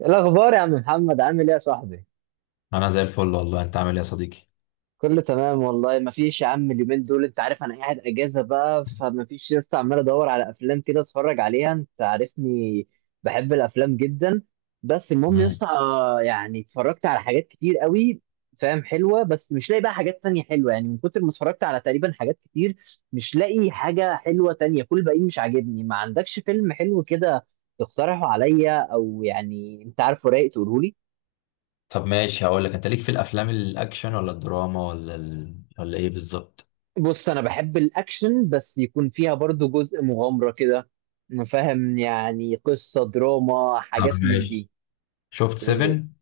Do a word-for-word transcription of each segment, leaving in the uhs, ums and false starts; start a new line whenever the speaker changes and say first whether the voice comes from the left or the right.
right: إيه الاخبار يا عم محمد، عامل ايه يا صاحبي؟
left: انا زي الفل والله. انت عامل ايه يا صديقي؟
right: كله تمام والله. ما فيش يا عم، اليومين دول انت عارف انا قاعد اجازه بقى، فما فيش لسه، عمال ادور على افلام كده اتفرج عليها، انت عارفني بحب الافلام جدا. بس المهم
left: مم.
right: لسه يعني اتفرجت على حاجات كتير قوي، فاهم، حلوه، بس مش لاقي بقى حاجات تانية حلوه، يعني من كتر ما اتفرجت على تقريبا حاجات كتير مش لاقي حاجه حلوه تانية، كل باقي مش عاجبني. ما عندكش فيلم حلو كده تقترحه عليا، او يعني انت عارفه رايق تقوله لي.
left: طب ماشي، هقول لك. انت ليك في الافلام الاكشن ولا الدراما ولا ال... ولا ايه بالظبط؟
right: بص، انا بحب الاكشن، بس يكون فيها برضو جزء مغامرة كده، فاهم، يعني قصة دراما
left: طب
right: حاجات من دي.
left: ماشي. شفت سيفن؟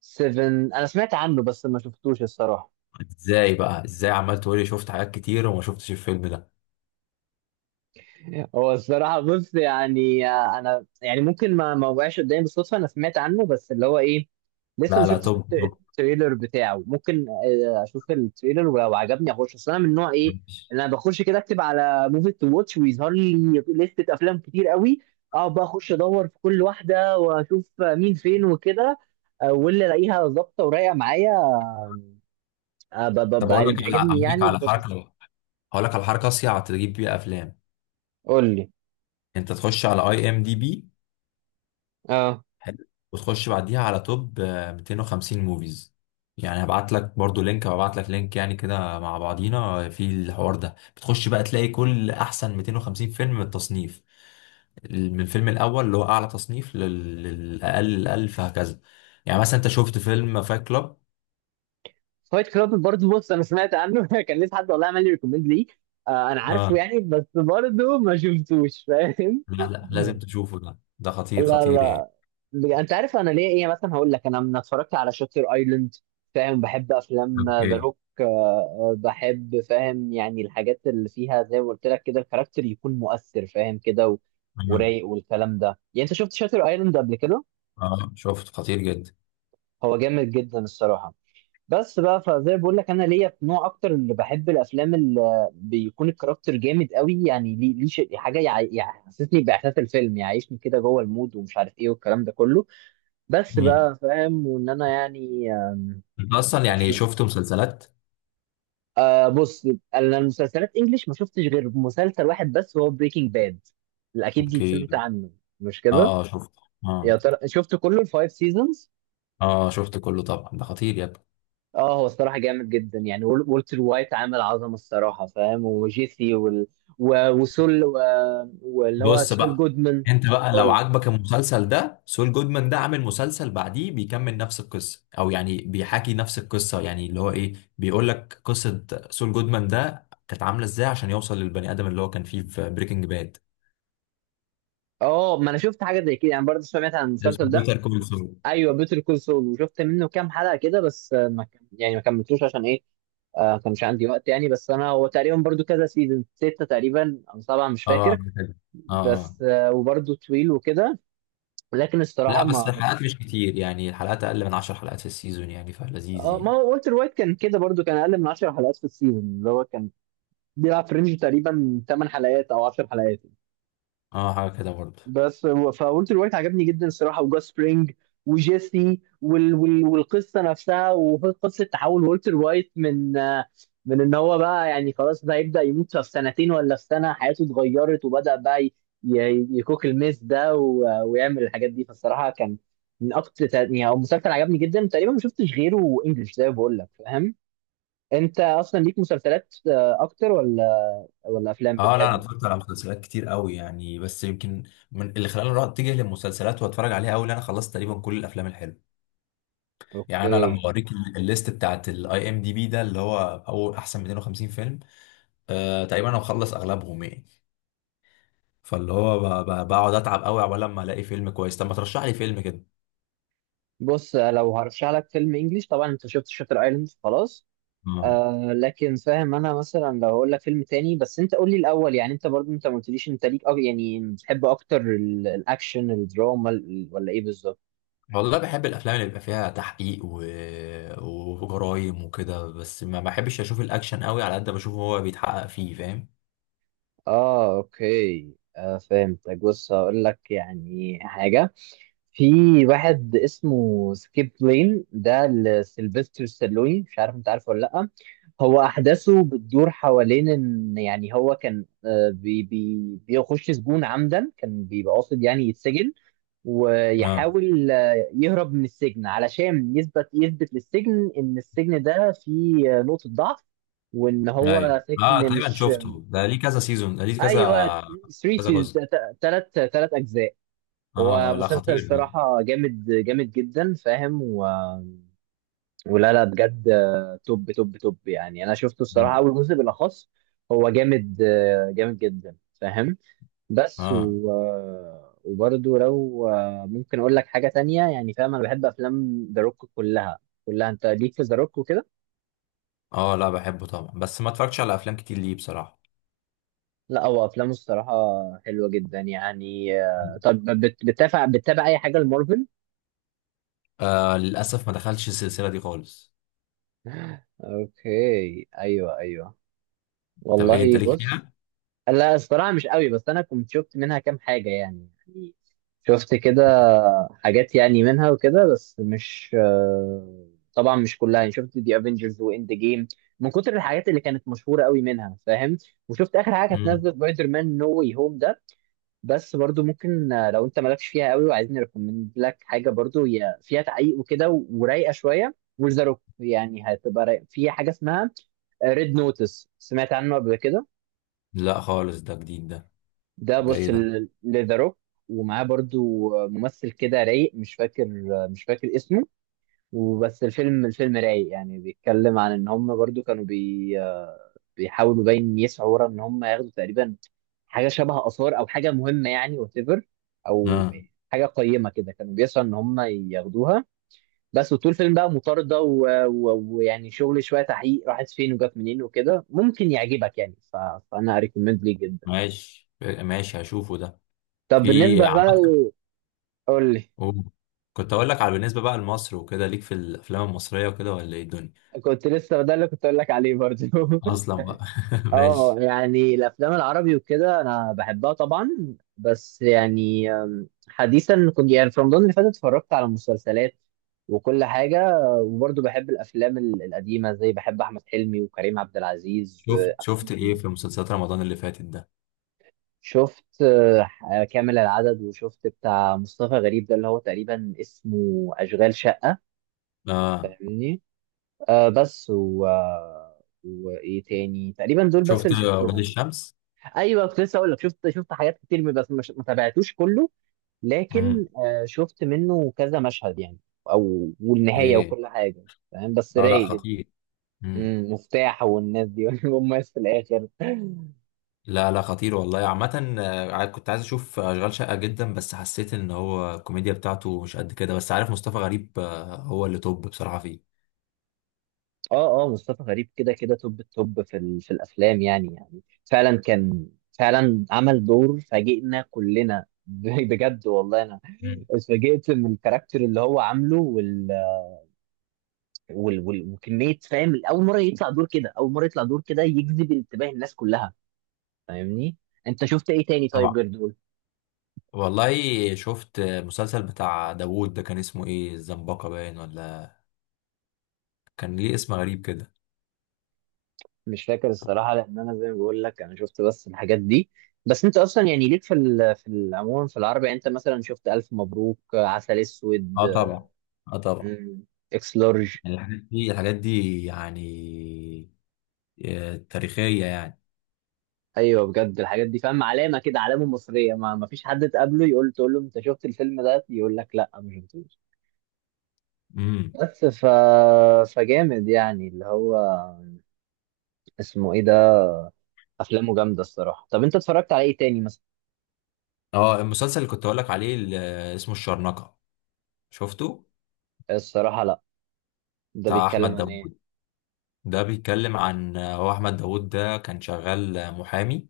right: سيفن انا سمعت عنه بس ما شفتوش الصراحة.
left: ازاي بقى ازاي عمال تقولي شفت حاجات كتير وما شفتش الفيلم ده؟
right: هو الصراحة بص يعني آه، أنا يعني ممكن ما ما وقعش قدامي بالصدفة، أنا سمعت عنه بس اللي هو إيه، لسه ما
left: لا لا،
right: شفتش الت-
left: توب توب.
right: التريلر بتاعه، ممكن آه، أشوف التريلر ولو عجبني أخش، أصل أنا من نوع إيه
left: ماشي.
right: اللي أنا بخش كده أكتب على موفي تو واتش، ويظهر لي لستة أفلام كتير قوي، أقعد بقى أخش أدور في كل واحدة وأشوف آه، مين فين وكده. آه، واللي ألاقيها ظابطة ورايقة معايا، آه، ب- ب- ب-
left: طب اقول
right: اللي
left: لك على
right: بيعجبني
left: اقول لك
right: يعني
left: على
right: بخش أشوفه.
left: حركه. هقول لك على حركه اصيع تجيب بيها افلام.
right: قول لي.
left: انت تخش على اي ام دي بي.
right: اه.
left: حلو. وتخش بعديها على توب آه، مئتين وخمسين موفيز. يعني هبعت لك برضو لينك، هبعت لك لينك، يعني كده مع بعضينا في الحوار ده. بتخش بقى تلاقي كل احسن مئتين وخمسين فيلم من التصنيف، ال- من الفيلم الاول اللي هو اعلى تصنيف لل- للاقل الاقل فهكذا. يعني مثلا انت شفت فيلم فايت كلاب؟
right: فايت كلاب، برضه بص انا سمعت عنه كان لسه حد والله عمل لي ريكومند ليه. آه انا
left: اه.
right: عارفه يعني بس برضه ما شفتوش فاهم.
left: لا لا، لازم تشوفه. ده ده خطير
right: لا
left: خطير يعني.
right: لا. بج- انت عارف انا ليه ايه، مثلا هقول لك انا من اتفرجت على شاتر ايلاند، فاهم، بحب افلام
left: اوكي.
right: ذا روك، بحب، فاهم، يعني الحاجات اللي فيها زي ما قلت لك كده الكاركتر يكون مؤثر فاهم كده و-
left: مم.
right: ورايق والكلام ده. يعني انت شفت شاتر ايلاند قبل كده؟
left: اه شفت، خطير جدا.
right: هو جامد جدا الصراحة. بس بقى فزي بقول لك انا ليا في نوع اكتر، اللي بحب الافلام اللي بيكون الكاركتر جامد قوي، يعني ليه ليه شيء- حاجه يع- يحسسني باحساس الفيلم، يعني يعيشني كده جوه المود ومش عارف ايه والكلام ده كله. بس
left: مم.
right: بقى فاهم وان انا يعني آم،
left: انت اصلا
right: أش-
left: يعني شفت مسلسلات؟
right: آه بص، انا المسلسلات انجليش ما شفتش غير مسلسل واحد بس، هو بريكنج باد، اكيد
left: اوكي.
right: سمعت عنه مش كده؟
left: اه، آه، شفت. اه.
right: يا ترى شفت كله الفايف سيزونز؟
left: اه شفت كله طبعا، ده خطير يا ابني.
right: اه، هو الصراحه جامد جدا يعني، وال- والتر وايت عامل عظمه الصراحه فاهم، وجيسي وال... و... وسول و... واللي هو
left: بص
right: سول
left: بقى،
right: جودمان.
left: انت بقى لو
right: سول.
left: عاجبك المسلسل ده، سول جودمان ده عامل مسلسل بعديه بيكمل نفس القصه، او يعني بيحكي نفس القصه، يعني اللي هو ايه، بيقول لك قصه سول جودمان ده كانت عامله ازاي عشان يوصل للبني ادم اللي هو كان فيه في بريكنج باد.
right: اه ما انا شفت حاجه زي كده يعني برضه سمعت عن المسلسل
left: اسمه
right: ده.
left: بيتر كول سول.
right: ايوه بيتر كول سول، وشفت منه كام حلقه كده بس، آه، ما كم... يعني ما كملتوش، عشان ايه؟ آه، ما كانش عندي وقت يعني. بس انا هو تقريبا برضه كذا سيزون، سته تقريبا او سبعه، مش
left: اه،
right: فاكر.
left: عامل كده. اه، آه.
right: بس آه وبرضه طويل وكده. لكن
left: لا
right: الصراحه
left: بس
right: ما.
left: الحلقات مش كتير، يعني الحلقات اقل من عشر حلقات في السيزون، يعني فلذيذ
right: اه، ما
left: يعني.
right: هو والتر وايت كان كده برضو، كان اقل من عشر حلقات في السيزون، اللي هو كان بيلعب في رينج تقريبا ثمان حلقات او عشر حلقات.
left: اه حاجه كده برضه.
right: بس فولتر وايت عجبني جدا الصراحه، وجاس سبرينج وجيسي وال... وال... والقصه نفسها، وقصه تحول والتر وايت من آه، من ان هو بقى يعني خلاص ده هيبدا يموت في سنتين ولا في سنه، حياته اتغيرت وبدا بقى ي... ي- يكوك الميس ده و... ويعمل الحاجات دي. فالصراحه كان من اكتر يعني، هو مسلسل عجبني جدا، تقريبا ما شفتش غيره انجلش زي ما بقول لك فاهم. انت اصلا ليك مسلسلات آه، اكتر، ولا ولا افلام
left: اه لا، انا
right: بتحب؟
left: اتفرجت على مسلسلات كتير قوي يعني، بس يمكن من اللي خلاني اروح اتجه للمسلسلات واتفرج عليها قوي، انا خلصت تقريبا كل الافلام الحلوه. يعني انا لما
right: اوكي.
left: اوريك ال- الليست بتاعت الاي ام دي بي ده، اللي هو اول احسن مائتين وخمسين فيلم، آه تقريبا انا مخلص اغلبهم يعني. فاللي هو ب- ب- بقعد اتعب قوي عقبال لما الاقي فيلم كويس. طب ما ترشح لي فيلم كده.
right: بص، لو هرشح لك فيلم انجليش طبعا، انت شفت شاتر ايلاند خلاص.
left: آه.
right: آه، لكن فاهم انا مثلا لو هقول لك فيلم تاني، بس انت قول لي الاول يعني، انت برضو انت ما قلتليش انت ليك، أو يعني بتحب اكتر ال- الاكشن، الدراما، ال- ولا ايه بالظبط؟
left: والله بحب الافلام اللي بيبقى فيها تحقيق و... وجرايم وكده، بس ما بحبش اشوف الاكشن قوي على قد ما بشوف هو بيتحقق فيه، فاهم؟
right: اه اوكي، آه فهمتك. بص هقول لك يعني حاجة، في واحد اسمه سكيب لين ده لسيلفستر ستالوني، مش عارف انت عارفه ولا لأ. هو أحداثه بتدور حوالين إن يعني هو كان، آه، بي بي بيخش سجون عمدا، كان بيبقى قاصد يعني يتسجن، ويحاول آه، يهرب من السجن علشان يثبت يثبت للسجن إن السجن ده فيه آه، نقطة ضعف، وإن
left: ايوه
right: هو
left: اه،
right: سجن
left: تقريبا
right: مش.
left: شفته ده، ليه كذا سيزون، ده ليه كذا
right: أيوه
left: كذا جزء.
right: ثلاثة ثلاث ثلاث أجزاء.
left: اه،
right: هو
left: آه، لا
right: مسلسل
left: خطير ده.
right: الصراحة جامد جامد جدا فاهم و... ولا لا بجد، آه، توب توب توب يعني، أنا شفته الصراحة
left: مم.
right: أول جزء بالأخص هو جامد، آه، جامد جدا فاهم. بس
left: اه
right: و... آه، وبرضه لو آه، ممكن أقول لك حاجة تانية يعني فاهم، أنا بحب أفلام ذا روك كلها، كلها. أنت ليك في ذا روك وكده؟
left: اه، لا بحبه طبعا، بس ما اتفرجتش على افلام كتير ليه بصراحه.
right: لا، هو أفلامه الصراحة حلوة جدا يعني. آه،
left: مم.
right: طب بت- بتتابع بتتابع أي حاجة لمارفل؟
left: آه للاسف ما دخلتش السلسله دي خالص.
right: أوكي أيوه أيوه،
left: طب ايه انت
right: والله
left: ليك
right: بص.
left: فيها؟
right: لا الصراحة مش قوي، بس أنا كنت شفت منها كام حاجة يعني يعني شفت كده حاجات يعني منها وكده، بس مش آه، طبعا مش كلها يعني. شفت دي افنجرز واند جيم من كتر الحاجات اللي كانت مشهورة قوي منها فاهم، وشفت آخر حاجة كانت
left: مم.
right: نازلة سبايدر مان نو واي هوم ده. بس برضو ممكن آه، لو أنت مالكش فيها قوي وعايزين نريكومند لك حاجة، برضو هي فيها تعقيق وكده و- ورايقة شوية، وذا روك يعني هتبقى رايقة. في حاجة اسمها ريد نوتس، سمعت عنه قبل كده؟
left: لا خالص، ده جديد ده.
right: ده
left: ده ايه
right: بص
left: ده؟
right: لذا روك، ومعاه برضو ممثل كده رايق، مش فاكر، مش فاكر اسمه. وبس الفيلم، الفيلم رايق يعني، بيتكلم عن ان هم برضو كانوا بي بيحاولوا باين يسعوا ورا ان هم ياخدوا تقريبا حاجه شبه اثار او حاجه مهمه، يعني وات ايفر، او
left: اه.
right: حاجه قيمه كده كانوا بيسعوا ان هم ياخدوها. بس وطول الفيلم بقى مطارده و- و- ويعني شغل شويه تحقيق، راحت فين وجت منين وكده، ممكن يعجبك يعني، ف... فانا اريكومند ليه جدا.
left: ماشي ماشي، هشوفه ده.
right: طب
left: في
right: بالنسبه
left: عم-
right: بقى، قول لي.
left: أوه. كنت اقول لك على، بالنسبه بقى لمصر وكده، ليك في الافلام المصريه وكده ولا ايه الدنيا؟
right: كنت لسه ده اللي كنت اقول لك عليه برضه
left: اصلا بقى.
right: اه
left: ماشي.
right: يعني الافلام العربي وكده انا بحبها طبعا، بس يعني أم، حديثا كنت يعني في رمضان اللي فات اتفرجت على مسلسلات وكل حاجه، وبرضه بحب الافلام ال- القديمه، زي بحب احمد حلمي وكريم عبد العزيز
left: شفت شفت ايه
right: وأفلام-
left: في مسلسلات رمضان اللي فاتت ده؟
right: شفت آه، كامل العدد، وشفت بتاع مصطفى غريب ده اللي هو تقريبا اسمه اشغال شقه،
left: اه.
right: فاهمني. آه بس و آه، وايه تاني؟ تقريبا دول بس
left: شفت
right: اللي
left: اولاد
right: شفتهم.
left: الشمس.
right: ايوه كنت لسه اقول لك، شفت شفت حاجات كتير من، بس مش، ما تابعتوش كله، لكن
left: امم.
right: آه، شفت منه كذا مشهد يعني، او والنهايه
left: ايه؟
right: وكل حاجه، فاهم، بس
left: اه لا
right: رايق جدا.
left: خطير. امم.
right: امم مفتاح والناس دي والناس في الاخر.
left: لا لا خطير والله. عامة آه، كنت عايز اشوف اشغال شقة جدا، بس حسيت ان هو الكوميديا بتاعته مش قد كده. بس عارف مصطفى غريب، آه، هو اللي توب بصراحة فيه.
right: اه اه مصطفى غريب كده كده توب، التوب في ال... في الافلام يعني يعني، فعلا كان، فعلا عمل دور فاجئنا كلنا بجد والله انا
left: مم.
right: اتفاجئت من الكاركتر اللي هو عامله وال- وال- وكميه فاهم. اول مره يطلع دور كده اول مره يطلع دور كده يجذب انتباه الناس كلها فاهمني. انت شفت ايه تاني
left: طبعا.
right: طيب غير دول؟
left: والله شفت مسلسل بتاع داوود ده، كان اسمه ايه؟ الزنبقة باين، ولا كان ليه اسم غريب كده.
right: مش فاكر الصراحه، لان انا زي ما بقول لك انا شفت بس الحاجات دي. بس انت اصلا يعني ليك في ال- في العموم في العربي يعني، انت مثلا شفت الف مبروك، عسل اسود،
left: اه طبعا. اه طبعا.
right: مم، اكس لارج.
left: يعني الحاجات دي الحاجات دي يعني آه، تاريخية يعني.
right: ايوه بجد الحاجات دي فاهم علامه كده، علامه مصريه. ما ما فيش حد تقابله يقول تقول له انت شفت الفيلم ده يقول لك لا ما شفتوش.
left: امم.
right: بس ف فجامد يعني اللي هو اسمه ايه ده، افلامه جامده الصراحه. طب انت اتفرجت على ايه تاني مثلا؟
left: اه، المسلسل اللي كنت اقول لك عليه، اللي اسمه الشرنقة، شفته؟
right: الصراحه لا، ده
left: بتاع
right: بيتكلم
left: احمد
right: عن ايه؟
left: داوود. ده بيتكلم عن، هو احمد داوود ده كان شغال محامي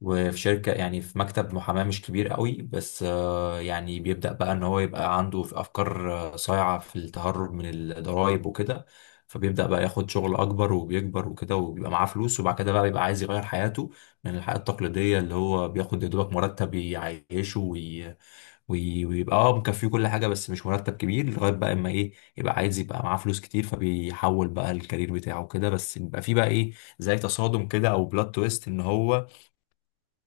left: وفي شركة، يعني في مكتب محاماة مش كبير قوي، بس آه، يعني بيبدأ بقى ان هو يبقى عنده في افكار آه، صايعة في التهرب من الضرائب وكده. فبيبدأ بقى ياخد شغل اكبر وبيكبر وكده، وبيبقى معاه فلوس، وبعد كده بقى بيبقى عايز يغير حياته، من الحياة التقليدية اللي هو بياخد يا دوبك مرتب يعيشه، وي- ويبقى اه مكفيه كل حاجه، بس مش مرتب كبير، لغايه بقى اما ايه، يبقى عايز يبقى معاه فلوس كتير. فبيحول بقى الكارير بتاعه كده، بس بيبقى فيه بقى ايه، زي تصادم كده او بلوت تويست، ان هو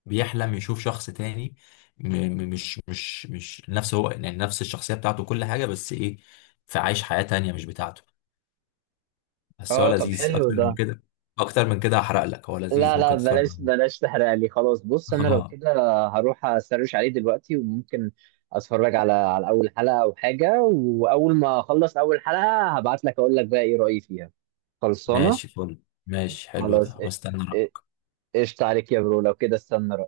left: بيحلم يشوف شخص تاني، م م- مش مش مش نفس، هو يعني نفس الشخصيه بتاعته كل حاجه، بس ايه، فعايش حياه تانيه مش بتاعته. بس هو
right: اه طب
left: لذيذ
right: حلو
left: اكتر من
right: ده.
left: كده. اكتر من كده هحرق لك. هو
right: لا
left: لذيذ،
right: لا
left: ممكن تتفرج
right: بلاش
left: عليه.
right: بلاش تحرق لي خلاص. بص انا لو
left: اه
right: كده هروح اسرش عليه دلوقتي، وممكن اتفرج على على اول حلقه او حاجه، واول ما اخلص اول حلقه هبعت لك اقول لك بقى ايه رايي فيها. خلصانه.
left: ماشي فل. ماشي حلو
right: خلاص
left: ده،
right: إ-
left: واستنى
right: إ- قشطة عليك يا برو، لو كده استنى.